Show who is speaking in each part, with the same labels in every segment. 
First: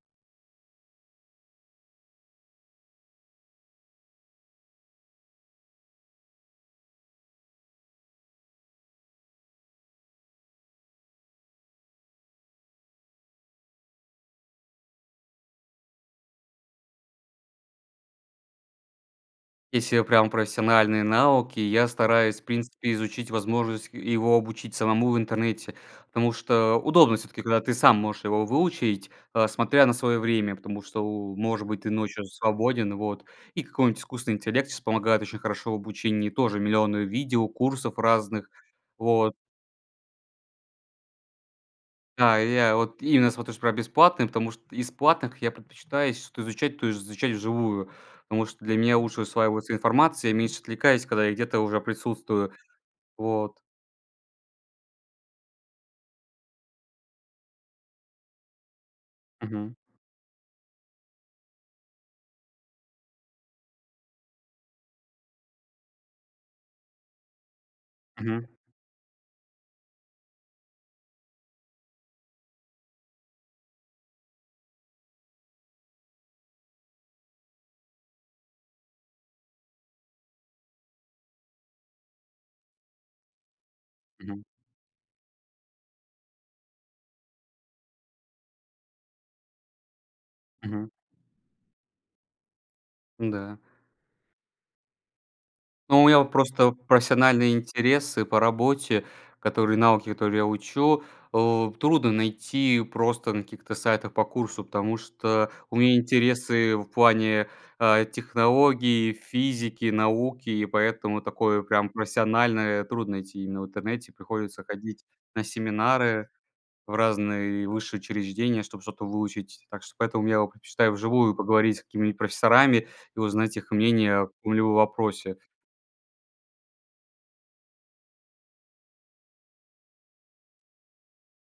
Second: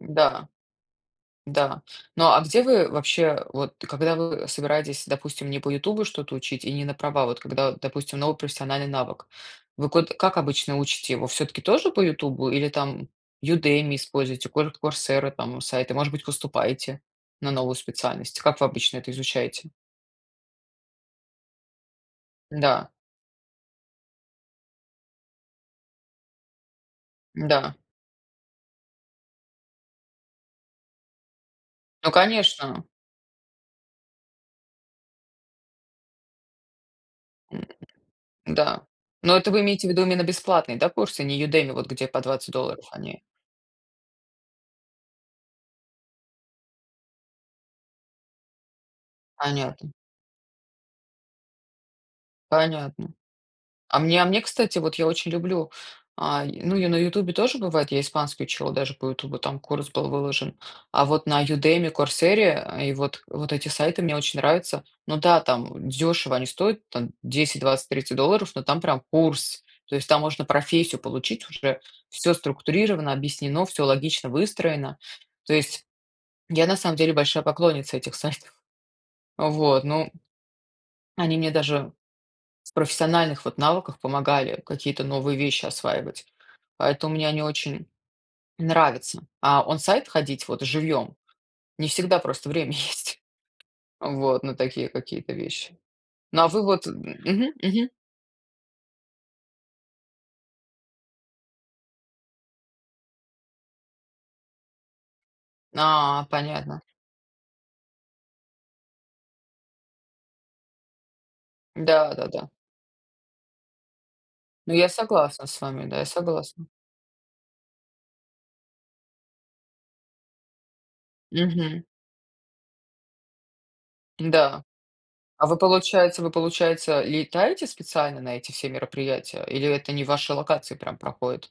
Speaker 1: Да. Да. Ну, а где вы вообще, вот когда вы собираетесь, допустим, не по "Ютубу" что-то учить и не на права, вот когда, допустим, новый профессиональный навык. Вы ко как обычно учите его, всё-таки тоже по "Ютубу" или там Udemy используйте, кур Coursera там сайты, может быть, поступаете на новую специальность? Как вы обычно это изучаете?
Speaker 2: Если прям профессиональные навыки, я стараюсь, в
Speaker 1: Да.
Speaker 2: принципе, изучить возможность, э, его обучить самому в интернете. Потому что удобно всё-таки, когда ты
Speaker 1: Да.
Speaker 2: сам можешь его выучить, э, смотря на свое время, потому что, может быть, ты
Speaker 1: Ну,
Speaker 2: ночью
Speaker 1: конечно!
Speaker 2: свободен вот. И какой-нибудь искусственный интеллект сейчас помогает очень хорошо в обучении. Тоже миллионы видео, курсов разных.
Speaker 1: Да,
Speaker 2: Вот.
Speaker 1: но это вы имеете в виду именно бесплатные, да, курсы? Не Udemy, вот где по
Speaker 2: Да,
Speaker 1: 20
Speaker 2: и я
Speaker 1: долларов
Speaker 2: вот
Speaker 1: они.
Speaker 2: именно смотрю чтоб прям бесплатные, потому что из платных я предпочитаю если что-то изучать, то изучать вживую. Потому что для меня лучше усваивается
Speaker 1: Понятно.
Speaker 2: информация, я меньше отвлекаюсь, когда я где-то уже присутствую.
Speaker 1: Понятно.
Speaker 2: Вот.
Speaker 1: А мне а мне, кстати вот, я очень люблю ай, ну, я на "Ютубе" тоже бывает, я испанский учила даже по "Ютубу", там
Speaker 2: Мгм.
Speaker 1: курс был выложен. А вот на Udemy, "Курсере" и вот вот эти сайты мне очень нравится. Ну да там, дешево они стоят там 10-20-30
Speaker 2: Мгм.
Speaker 1: долларов, но там прям курс. То есть там можно профессию получить, уже всё структурировано, объяснено, всё логично выстроено. То есть я на самом деле большая поклонница этих сайтов. Вот, ну они мне даже с профессиональных вот навыках
Speaker 2: Мгм.
Speaker 1: помогали, какие-то новые вещи осваивать. Поэтому мне они очень нравятся, а он-сайт ходить вот
Speaker 2: Мгм.
Speaker 1: живьем не всегда просто время есть.
Speaker 2: Ну да.
Speaker 1: Вот. На такие какие-то вещи.
Speaker 2: Но у меня вот
Speaker 1: Ну, а вы
Speaker 2: просто
Speaker 1: вот м мгм
Speaker 2: профессиональные
Speaker 1: мгм.
Speaker 2: интересы по работе, которые навыки, которые я учу, э, трудно найти просто на каких-то сайтах по курсу. Потому что у меня
Speaker 1: А,
Speaker 2: интересы
Speaker 1: понятно.
Speaker 2: в плане, э, технологии, физики, науки и поэтому такое прям
Speaker 1: Да-да-да.
Speaker 2: профессиональное трудно найти именно в интернете. Приходится
Speaker 1: Но я
Speaker 2: ходить на
Speaker 1: согласна с вами, да, я
Speaker 2: семинары,
Speaker 1: согласна.
Speaker 2: в разные высшие учреждения, чтоб что-то выучить. Так что поэтому я предпочитаю вживую поговорить с
Speaker 1: Мгм.
Speaker 2: какими-нибудь профессорами и узнать их мнение в
Speaker 1: Да,
Speaker 2: каком-либо вопросе.
Speaker 1: а вы получается вы получается летаете специально на эти все мероприятия? Или это они вашей локации прям проходят?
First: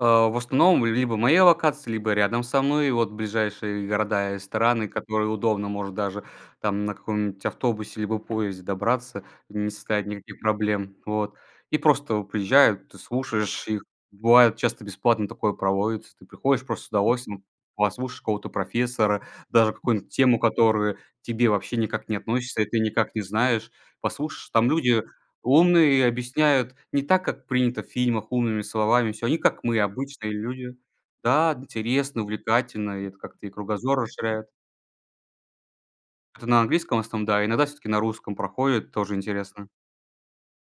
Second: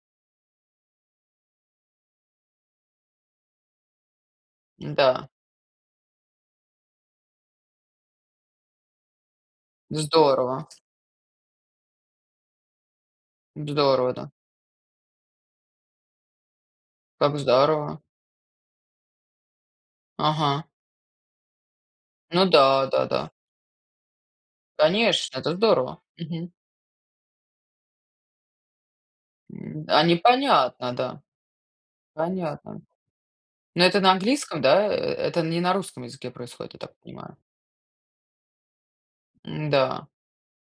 Speaker 2: Э, в основном, либо моя локация, либо рядом со мной. Вот ближайшие города и страны,
Speaker 1: Да.
Speaker 2: которые удобно. Может даже там на каком-нибудь автобусе, либо поезде добраться, не составит никаких
Speaker 1: Здорово.
Speaker 2: проблем. Вот. И просто приезжают, ты слушаешь
Speaker 1: Д
Speaker 2: их.
Speaker 1: здорово, да.
Speaker 2: Бывает часто бесплатно такое проводится. Ты приходишь просто с
Speaker 1: Как
Speaker 2: удовольствием,
Speaker 1: здорово.
Speaker 2: послушаешь какого-то профессора, даже какую-нибудь тему,
Speaker 1: Ага.
Speaker 2: которую к тебе вообще никак не
Speaker 1: Ну
Speaker 2: относишься и ты
Speaker 1: да,
Speaker 2: никак не
Speaker 1: да-да.
Speaker 2: знаешь. Послушаешь, там люди
Speaker 1: Конечно, это
Speaker 2: умные
Speaker 1: здорово.
Speaker 2: и
Speaker 1: Мгм.
Speaker 2: объясняют не так, как принято в фильмах умными словами всё. Они как мы-
Speaker 1: А
Speaker 2: обычные люди.
Speaker 1: непонятно, да!
Speaker 2: Да! Интересно,
Speaker 1: Понятно.
Speaker 2: увлекательно, и это как-то и
Speaker 1: Но это
Speaker 2: кругозор
Speaker 1: на
Speaker 2: расширяет.
Speaker 1: английском, да? Э это не на русском языке
Speaker 2: Это на
Speaker 1: происходит, я так
Speaker 2: английском, в основном,
Speaker 1: понимаю.
Speaker 2: да, иногда всё-таки на русском проходит, тоже интересно.
Speaker 1: М-да,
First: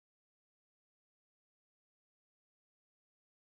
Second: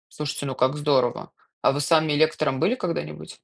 Speaker 1: слушайте, ну как здорово. А вы сами лектором были когда-нибудь?